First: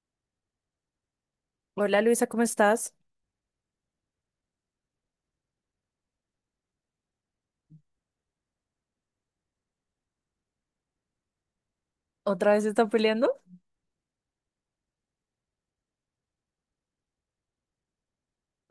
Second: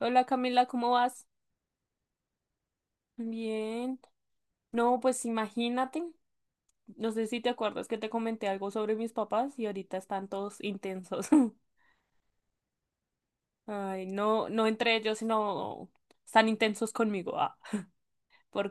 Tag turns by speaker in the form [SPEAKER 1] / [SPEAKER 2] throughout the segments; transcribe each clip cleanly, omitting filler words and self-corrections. [SPEAKER 1] Hola Camila, ¿cómo vas?
[SPEAKER 2] Hola Luisa, ¿cómo estás?
[SPEAKER 1] Bien. No, pues imagínate, no sé si te acuerdas que te comenté algo sobre mis papás y ahorita están todos intensos.
[SPEAKER 2] ¿Otra vez están peleando?
[SPEAKER 1] Ay, no, no entre ellos, sino están intensos conmigo, ah,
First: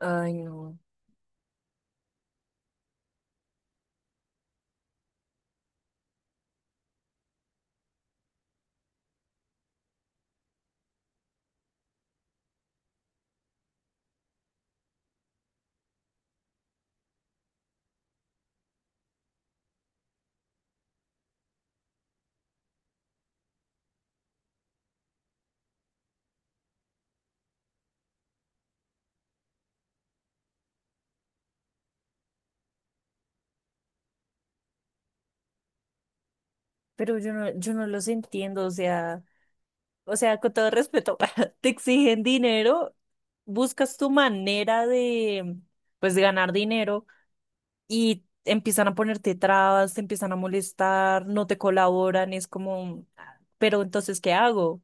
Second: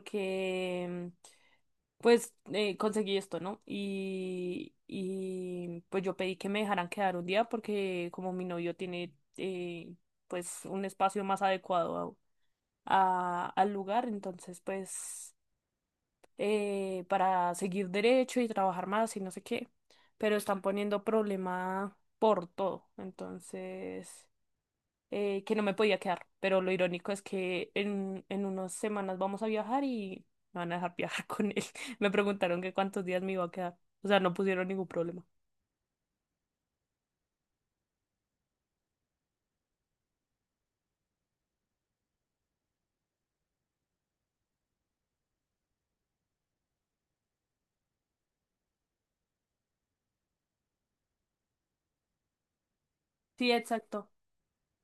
[SPEAKER 2] Ay, no.
[SPEAKER 1] pues conseguí esto, ¿no? Y pues yo pedí que me dejaran quedar un día porque como mi novio tiene pues un espacio más adecuado al lugar, entonces pues... para seguir derecho y trabajar más y no sé qué, pero están poniendo problema por todo, entonces, que no me podía quedar, pero lo irónico es que en unas semanas vamos a viajar y me van a dejar viajar con él. Me preguntaron que cuántos días me iba a quedar, o sea, no pusieron ningún problema.
[SPEAKER 2] Pero yo no los entiendo, o sea, con todo respeto, te exigen dinero, buscas tu manera de, pues, de ganar dinero y empiezan a ponerte trabas, te empiezan a molestar, no te colaboran, es como, "Ah,
[SPEAKER 1] Sí,
[SPEAKER 2] pero
[SPEAKER 1] exacto.
[SPEAKER 2] entonces, ¿qué hago?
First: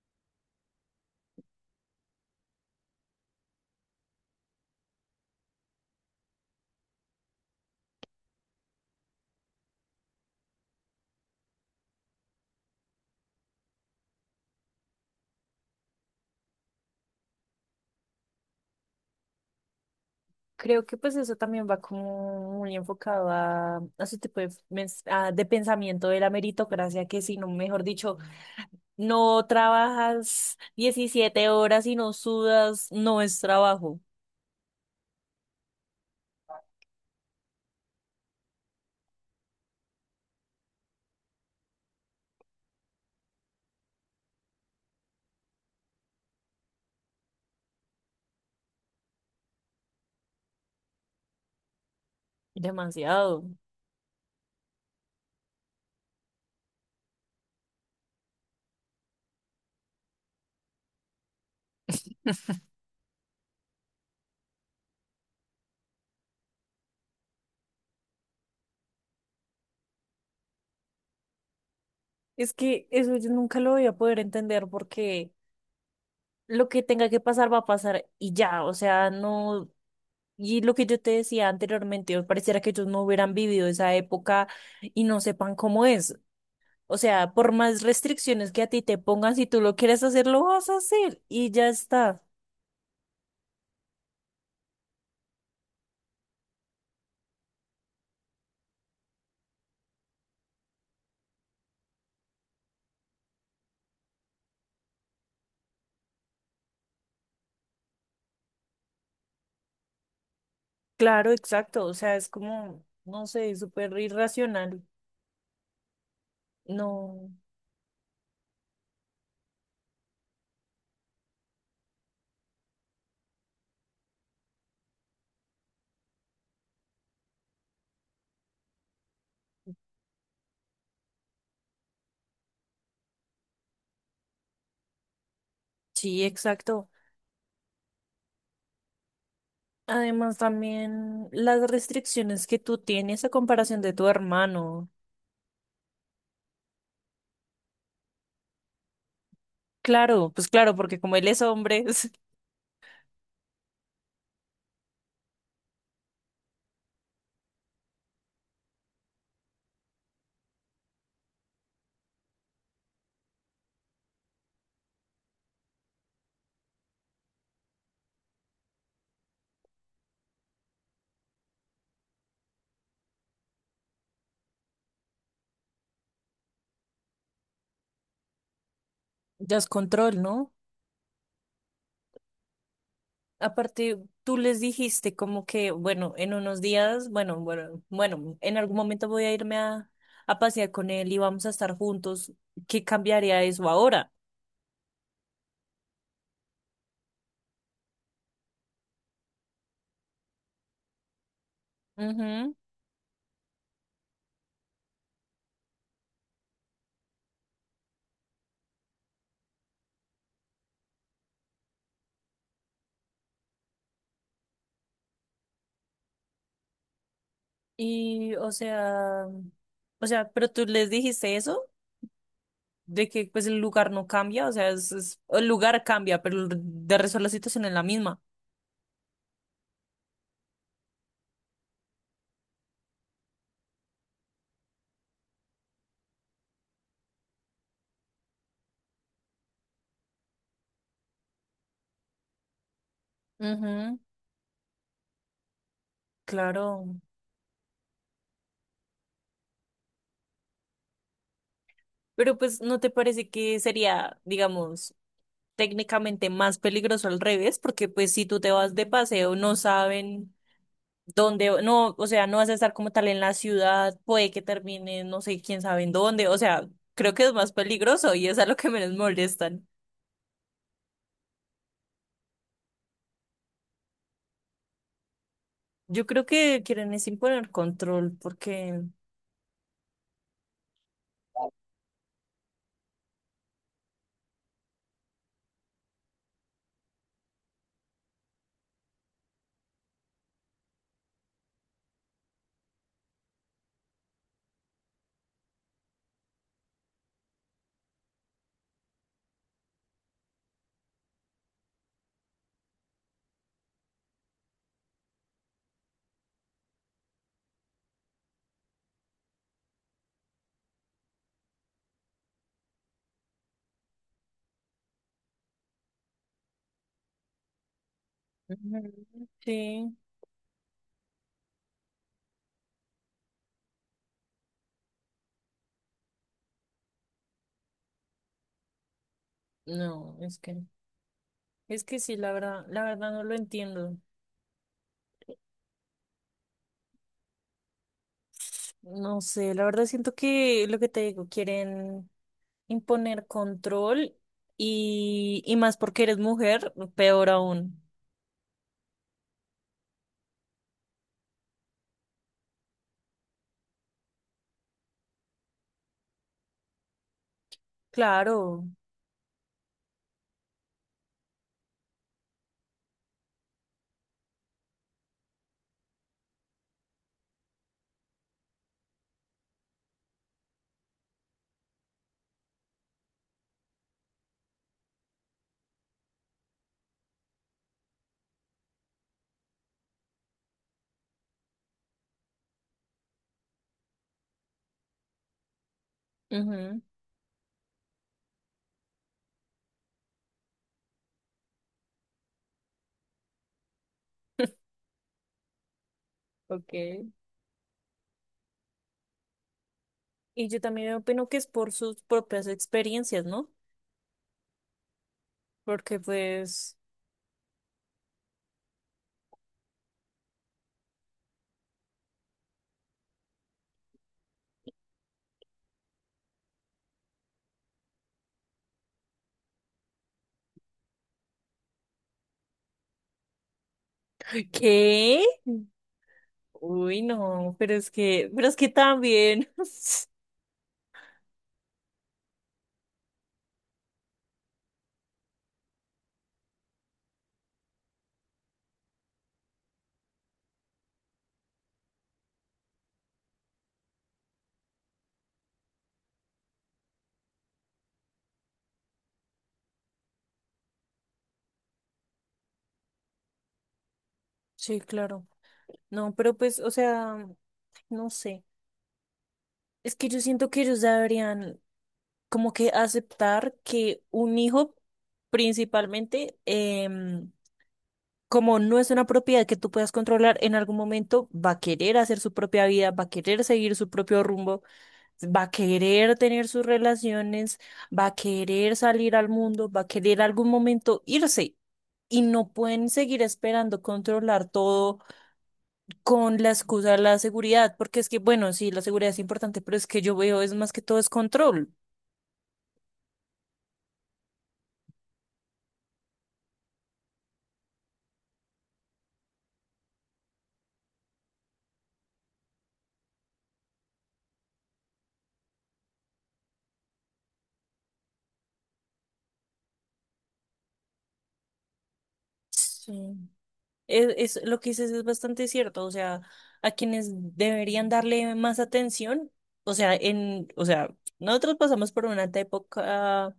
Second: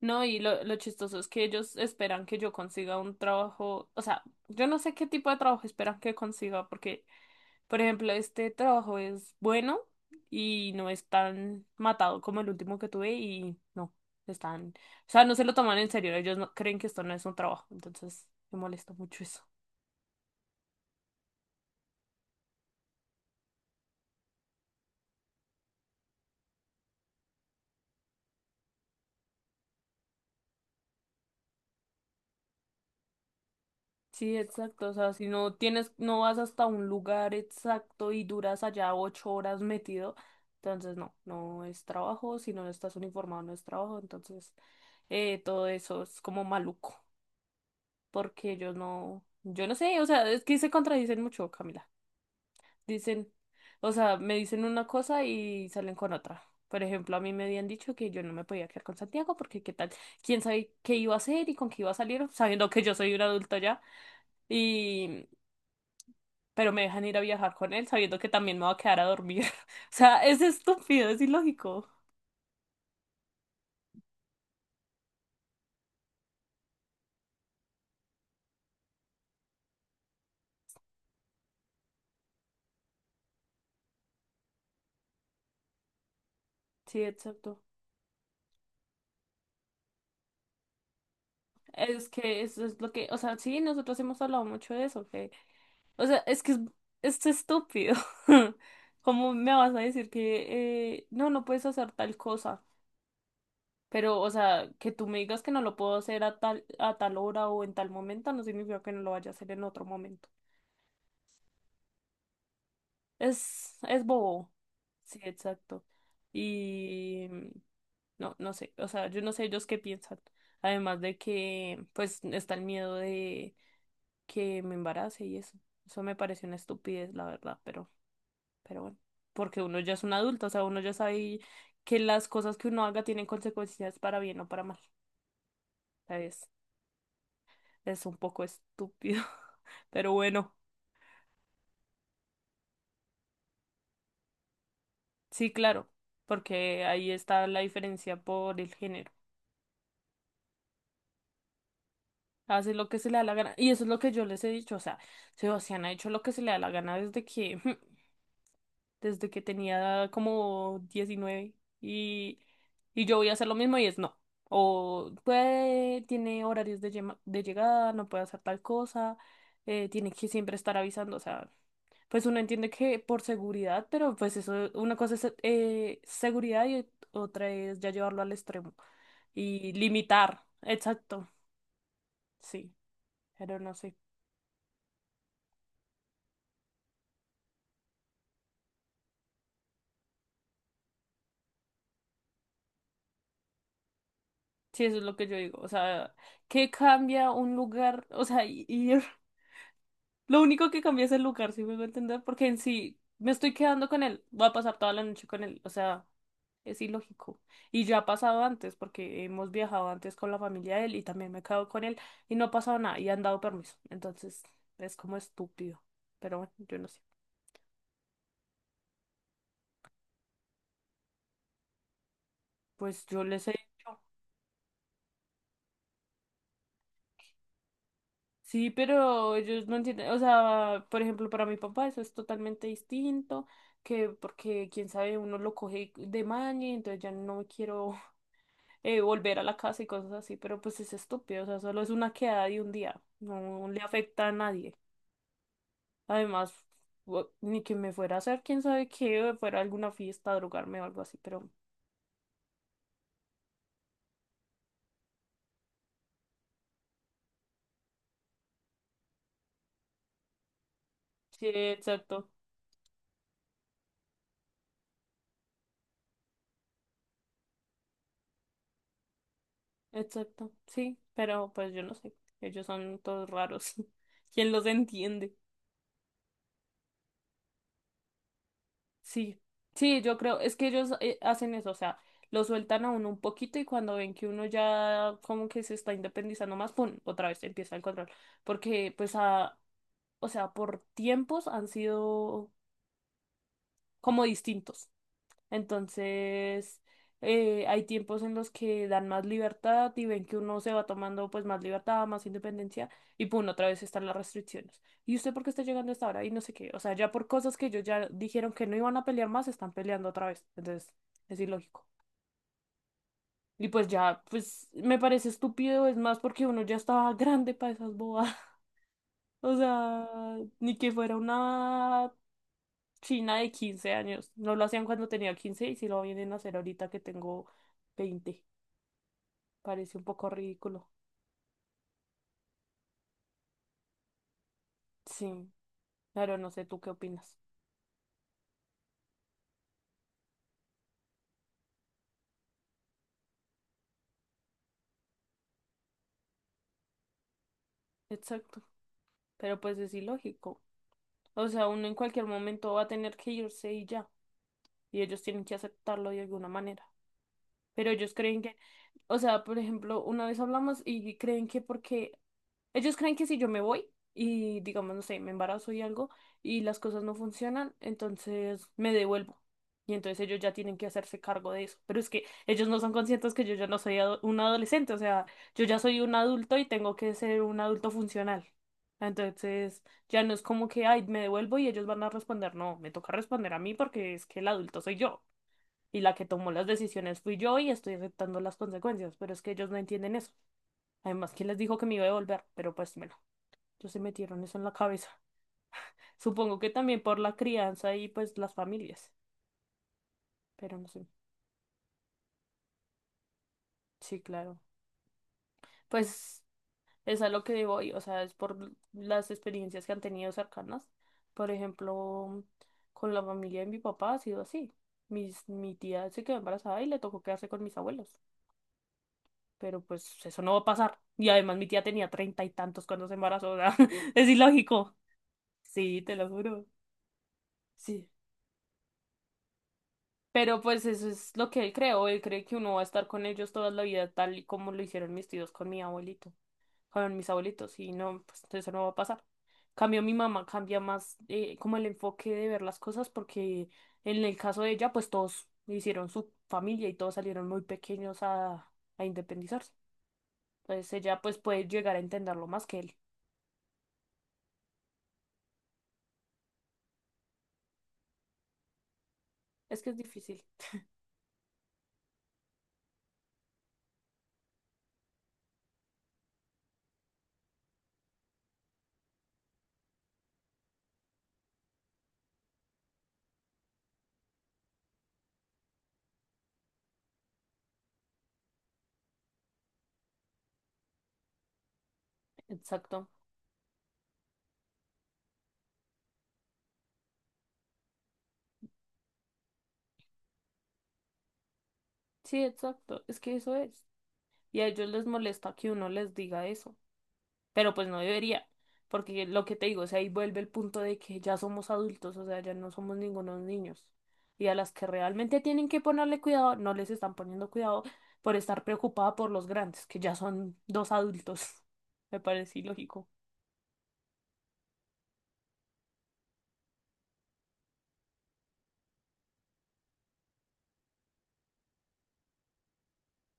[SPEAKER 1] No, y lo chistoso es que ellos esperan que yo consiga un trabajo, o sea, yo no sé qué tipo de trabajo esperan que consiga, porque por ejemplo, este trabajo es bueno y no es tan matado como el último que tuve y no, están, o sea, no se lo toman en serio, ellos no, creen que esto no es un trabajo, entonces me molesta mucho eso.
[SPEAKER 2] Creo que pues eso también va como muy enfocado a su tipo de, de pensamiento de la meritocracia, que si no, mejor dicho, no trabajas 17 horas y no sudas, no es trabajo.
[SPEAKER 1] Sí, exacto, o sea, si no tienes, no vas hasta un lugar exacto y duras allá 8 horas metido, entonces no, no es trabajo, si no estás uniformado no es trabajo, entonces todo eso es como maluco, porque ellos no, yo no sé, o sea, es que se contradicen mucho, Camila. Dicen,
[SPEAKER 2] Demasiado.
[SPEAKER 1] o sea, me dicen una cosa y salen con otra. Por ejemplo, a mí me habían dicho que yo no me podía quedar con Santiago porque qué tal, quién sabe qué iba a hacer y con qué iba a salir, sabiendo que yo soy un adulto ya. Y, pero me dejan ir a viajar con él sabiendo que también me va a quedar a dormir. O sea, es estúpido, es ilógico.
[SPEAKER 2] Es que eso yo nunca lo voy a poder entender porque lo que tenga que pasar va a pasar y ya, o sea, no. Y lo que yo te decía anteriormente, pareciera que ellos no hubieran vivido esa época y no sepan cómo es. O
[SPEAKER 1] Sí,
[SPEAKER 2] sea, por
[SPEAKER 1] exacto.
[SPEAKER 2] más restricciones que a ti te pongan, si tú lo quieres hacer, lo vas a hacer y ya
[SPEAKER 1] Es
[SPEAKER 2] está.
[SPEAKER 1] que eso es lo que, o sea, sí, nosotros hemos hablado mucho de eso, que, o sea, es que es estúpido. ¿Cómo me vas a decir que no, no puedes hacer tal cosa? Pero, o sea, que tú me digas que no lo puedo hacer a tal hora o en tal momento, no significa que no lo vaya a hacer en otro momento.
[SPEAKER 2] Claro, exacto. O sea, es como, no sé, súper
[SPEAKER 1] Es bobo.
[SPEAKER 2] irracional.
[SPEAKER 1] Sí, exacto. Y
[SPEAKER 2] No.
[SPEAKER 1] no, no sé. O sea, yo no sé ellos qué piensan. Además de que, pues, está el miedo de que me embarace y eso. Eso me parece una estupidez, la verdad, pero bueno. Porque uno ya es un adulto, o sea, uno ya sabe que las cosas que uno haga tienen consecuencias para bien o para mal.
[SPEAKER 2] Sí,
[SPEAKER 1] ¿Sabes?
[SPEAKER 2] exacto.
[SPEAKER 1] Es un poco estúpido, pero
[SPEAKER 2] Además,
[SPEAKER 1] bueno,
[SPEAKER 2] también las restricciones que tú tienes a comparación de tu hermano.
[SPEAKER 1] sí, claro, porque ahí está la diferencia por el género.
[SPEAKER 2] Claro, pues claro, porque como él es hombre,
[SPEAKER 1] Hace lo que se le da la gana. Y eso es lo que yo les he dicho. O sea, Sebastián ha hecho lo que se le da la gana desde que desde que tenía como 19 y, y yo voy a hacer lo mismo y es no. O puede, tiene horarios de, de llegada, no puede hacer tal cosa, tiene que siempre estar avisando, o sea, pues uno entiende que por seguridad, pero pues eso, una cosa es seguridad y otra es ya llevarlo al extremo
[SPEAKER 2] ya es
[SPEAKER 1] y
[SPEAKER 2] control,
[SPEAKER 1] limitar,
[SPEAKER 2] ¿no?
[SPEAKER 1] exacto, sí, pero no sé.
[SPEAKER 2] Aparte, tú les dijiste como que, bueno, en unos días, bueno, en algún momento voy a irme a pasear con él y vamos a estar juntos. ¿Qué cambiaría eso ahora?
[SPEAKER 1] Sí, eso es lo que yo digo. O sea, ¿qué cambia un lugar? O sea, ir lo único que cambia es el lugar, si me voy a entender, porque
[SPEAKER 2] Ujú.
[SPEAKER 1] en sí me estoy quedando con él, voy a pasar toda la noche con él, o sea, es ilógico. Y ya ha pasado antes, porque hemos viajado antes con la familia de él y también me he quedado con él y no ha pasado nada y han dado permiso. Entonces, es como estúpido, pero bueno, yo no sé.
[SPEAKER 2] Y, o sea, pero tú les dijiste eso,
[SPEAKER 1] Pues
[SPEAKER 2] de
[SPEAKER 1] yo
[SPEAKER 2] que pues
[SPEAKER 1] les he
[SPEAKER 2] el lugar
[SPEAKER 1] dicho,
[SPEAKER 2] no cambia, o sea, el lugar cambia, pero el de resto la situación es la misma.
[SPEAKER 1] sí, pero ellos no entienden, o sea, por ejemplo, para mi papá eso es totalmente distinto, que porque quién sabe, uno lo coge de maña, entonces ya no quiero volver a la casa y cosas así, pero pues es estúpido, o sea, solo es una quedada de un día, no no le
[SPEAKER 2] Ujú.
[SPEAKER 1] afecta a nadie. Además,
[SPEAKER 2] Claro.
[SPEAKER 1] ni que me fuera a hacer, quién sabe qué, o fuera a alguna fiesta, a drogarme o algo así, pero
[SPEAKER 2] Pero pues ¿no te parece que sería, digamos, técnicamente más peligroso al revés? Porque pues si tú te vas de paseo, no saben
[SPEAKER 1] sí,
[SPEAKER 2] dónde, no, o sea,
[SPEAKER 1] exacto,
[SPEAKER 2] no vas a estar como tal en la ciudad, puede que termine, no sé quién sabe en dónde, o sea, creo que es más peligroso y es a lo que menos molestan.
[SPEAKER 1] exacto, sí, pero pues yo no sé, ellos son todos raros, ¿quién los entiende?
[SPEAKER 2] Yo creo que quieren es imponer control porque...
[SPEAKER 1] Sí, sí, yo creo, es que ellos hacen eso, o sea, lo sueltan a uno un poquito y cuando ven que uno ya como que se está independizando más, pum, otra vez empieza el control, porque pues a o sea, por tiempos han sido como distintos. Entonces, hay tiempos en los que dan más libertad y ven que uno se va tomando pues más libertad, más independencia y pum, otra vez están las restricciones. ¿Y usted por qué está llegando a esta hora? Y no sé qué. O sea, ya por cosas que ellos ya dijeron que no iban a pelear más, están peleando otra vez. Entonces, es ilógico. Y pues ya, pues me parece estúpido, es más porque uno ya estaba grande para esas bobadas.
[SPEAKER 2] Ujú.
[SPEAKER 1] O
[SPEAKER 2] Sí.
[SPEAKER 1] sea, ni que fuera una China de 15 años. No lo hacían cuando tenía 15 y si lo vienen a hacer ahorita que tengo 20, parece un
[SPEAKER 2] No,
[SPEAKER 1] poco ridículo.
[SPEAKER 2] es que sí, la verdad no lo entiendo.
[SPEAKER 1] Sí, claro, no sé tú qué opinas.
[SPEAKER 2] No sé, la verdad siento que lo que te digo, quieren imponer control y más porque eres mujer, peor aún.
[SPEAKER 1] Exacto. Pero pues es ilógico. O sea, uno en cualquier momento va a tener que irse y ya. Y ellos tienen que aceptarlo de alguna manera. Pero ellos creen que,
[SPEAKER 2] Claro.
[SPEAKER 1] o sea, por ejemplo, una vez hablamos y creen que porque ellos creen que si yo me voy y digamos, no sé, me embarazo y algo y las cosas no funcionan, entonces me devuelvo. Y entonces ellos ya tienen que hacerse cargo de eso. Pero es que ellos no son conscientes que yo ya no soy un adolescente, o sea, yo ya soy un adulto y tengo que ser un adulto funcional. Entonces ya no es como que, ay, me devuelvo y ellos van a responder, no, me toca responder a mí porque es que el adulto soy yo y la que tomó las
[SPEAKER 2] Ujú.
[SPEAKER 1] decisiones fui yo y estoy aceptando las consecuencias, pero es que ellos no entienden eso. Además, ¿quién les dijo que me iba a devolver? Pero pues bueno, ellos se metieron eso en la cabeza. Supongo que también
[SPEAKER 2] Okay.
[SPEAKER 1] por la crianza y pues las familias,
[SPEAKER 2] Y yo
[SPEAKER 1] pero no
[SPEAKER 2] también
[SPEAKER 1] sé.
[SPEAKER 2] opino que es por sus propias experiencias, ¿no?
[SPEAKER 1] Sí, claro.
[SPEAKER 2] Porque
[SPEAKER 1] Pues
[SPEAKER 2] pues,
[SPEAKER 1] es a lo que voy, o sea, es por las experiencias que han tenido cercanas. Por ejemplo, con la familia de mi papá ha sido así. Mi tía se quedó embarazada y le tocó quedarse con mis abuelos. Pero pues eso no va a pasar. Y además mi tía tenía treinta y tantos cuando se embarazó, o sea, es ilógico.
[SPEAKER 2] ¿qué?
[SPEAKER 1] Sí, te lo juro.
[SPEAKER 2] Uy, no,
[SPEAKER 1] Sí.
[SPEAKER 2] pero es que también.
[SPEAKER 1] Pero pues eso es lo que él creó. Él cree que uno va a estar con ellos toda la vida, tal y como lo hicieron mis tíos con mi abuelito, con mis abuelitos, y no, pues eso no va a pasar. Cambio mi mamá, cambia más como el enfoque de ver las cosas, porque en el caso de ella, pues todos hicieron su familia y todos salieron muy pequeños a independizarse. Entonces ella pues puede llegar a entenderlo más que él.
[SPEAKER 2] Sí, claro. No, pero pues, o sea, no sé.
[SPEAKER 1] Es que es
[SPEAKER 2] Es que yo
[SPEAKER 1] difícil.
[SPEAKER 2] siento que ellos deberían como que aceptar que un hijo principalmente, em, como no es una propiedad que tú puedas controlar, en algún momento va a querer hacer su propia vida, va a querer seguir su propio rumbo, va a querer tener sus relaciones, va a querer salir al mundo, va a querer algún momento irse. Y no pueden
[SPEAKER 1] Exacto.
[SPEAKER 2] seguir esperando controlar todo con la excusa de la seguridad, porque es que, bueno, sí, la seguridad es importante, pero es que yo veo es más que todo es control.
[SPEAKER 1] Sí, exacto. Es que eso es. Y a ellos les molesta que uno les diga eso. Pero pues no debería. Porque lo que te digo, o sea, ahí vuelve el punto de que ya somos adultos, o sea, ya no somos ningunos niños. Y a las que realmente tienen que ponerle cuidado, no les están poniendo cuidado por estar preocupada por los grandes, que ya son dos adultos. Me parece ilógico.
[SPEAKER 2] Sí. Lo que dices es bastante cierto, o sea, a quienes deberían darle más atención, o sea, en, o sea, nosotros pasamos por una época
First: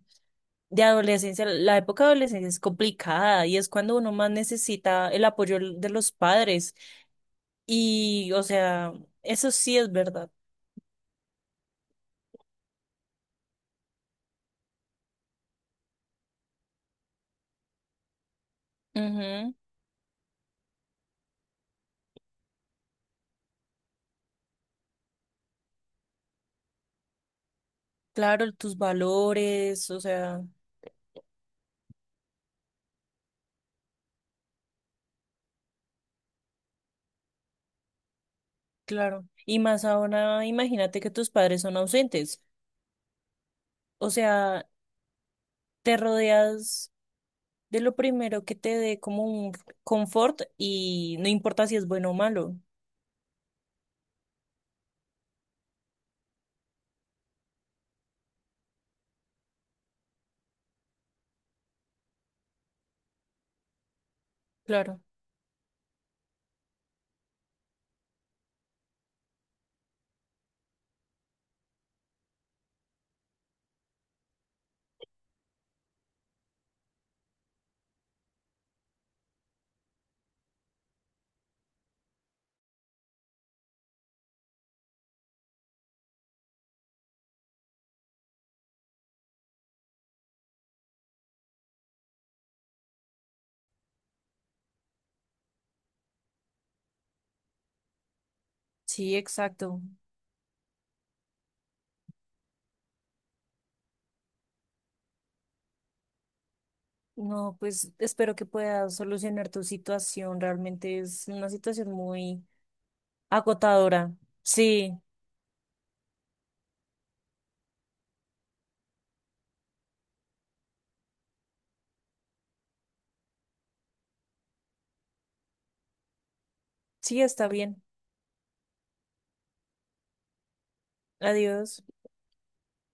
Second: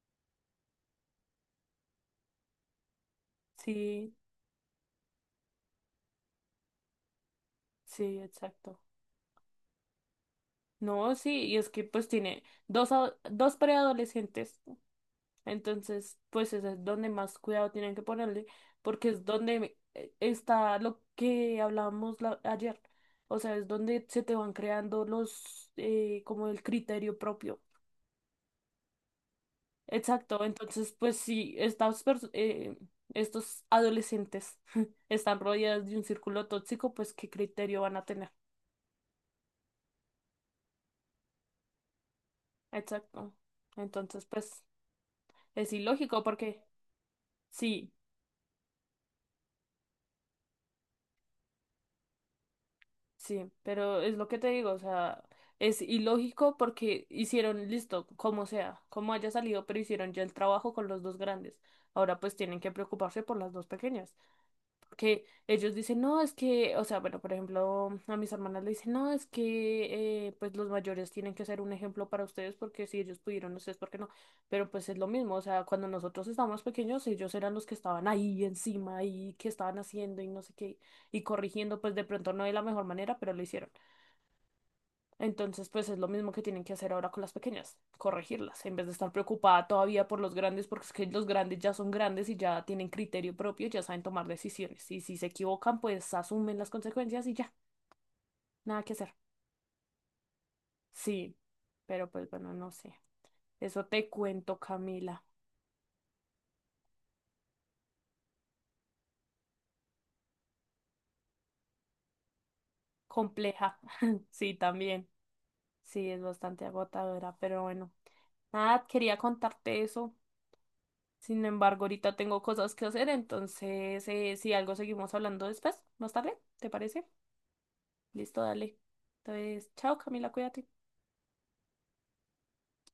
[SPEAKER 2] de adolescencia, la época de adolescencia es complicada y es cuando uno
[SPEAKER 1] Sí,
[SPEAKER 2] más necesita el apoyo de los padres
[SPEAKER 1] sí,
[SPEAKER 2] y, o
[SPEAKER 1] exacto.
[SPEAKER 2] sea, eso sí es verdad.
[SPEAKER 1] No, sí, y es que pues tiene a dos preadolescentes. Entonces, pues eso es donde más cuidado tienen que ponerle, porque es
[SPEAKER 2] Ujú.
[SPEAKER 1] donde está lo que hablábamos ayer. O sea, es donde se te van creando los, como el criterio propio.
[SPEAKER 2] Claro, tus valores, o sea,
[SPEAKER 1] Exacto, entonces, pues si estas estos adolescentes están rodeados de un círculo tóxico, pues ¿qué criterio van a tener?
[SPEAKER 2] claro. Y más ahora, imagínate que tus padres son ausentes,
[SPEAKER 1] Exacto.
[SPEAKER 2] o
[SPEAKER 1] Entonces, pues
[SPEAKER 2] sea,
[SPEAKER 1] es
[SPEAKER 2] te
[SPEAKER 1] ilógico porque
[SPEAKER 2] rodeas de
[SPEAKER 1] sí.
[SPEAKER 2] lo primero que te dé como un confort y no importa si es bueno o malo.
[SPEAKER 1] Sí, pero es lo que te digo, o sea, es ilógico porque hicieron listo, como sea, como haya salido, pero hicieron ya el trabajo con los dos grandes. Ahora pues tienen que preocuparse por las dos pequeñas.
[SPEAKER 2] Claro,
[SPEAKER 1] Porque ellos dicen, no, es que, o sea, bueno, por ejemplo, a mis hermanas le dicen, no, es que, pues los mayores tienen que ser un ejemplo para ustedes porque si ellos pudieron, ustedes, ¿por qué no? Pero pues es lo mismo, o sea, cuando nosotros estábamos pequeños, ellos eran los que estaban ahí encima y que estaban haciendo y no sé qué, y corrigiendo, pues de pronto no de la mejor manera, pero lo hicieron. Entonces, pues es lo mismo que tienen que hacer ahora con las pequeñas, corregirlas, en vez de estar preocupada todavía por los grandes, porque es que los grandes ya son grandes y ya tienen criterio propio, ya saben tomar decisiones. Y si se equivocan, pues asumen las consecuencias y ya, nada que hacer.
[SPEAKER 2] sí, exacto.
[SPEAKER 1] Sí, pero pues bueno, no sé. Eso te cuento, Camila.
[SPEAKER 2] No, pues espero que puedas solucionar tu situación. Realmente es una situación muy
[SPEAKER 1] Compleja.
[SPEAKER 2] agotadora.
[SPEAKER 1] Sí,
[SPEAKER 2] Sí,
[SPEAKER 1] también. Sí, es bastante agotadora, pero bueno. Nada, quería contarte eso. Sin embargo, ahorita tengo cosas que hacer, entonces si algo seguimos hablando después, más tarde, ¿te parece?
[SPEAKER 2] sí, está bien.
[SPEAKER 1] Listo, dale. Entonces, chao Camila, cuídate.
[SPEAKER 2] Adiós.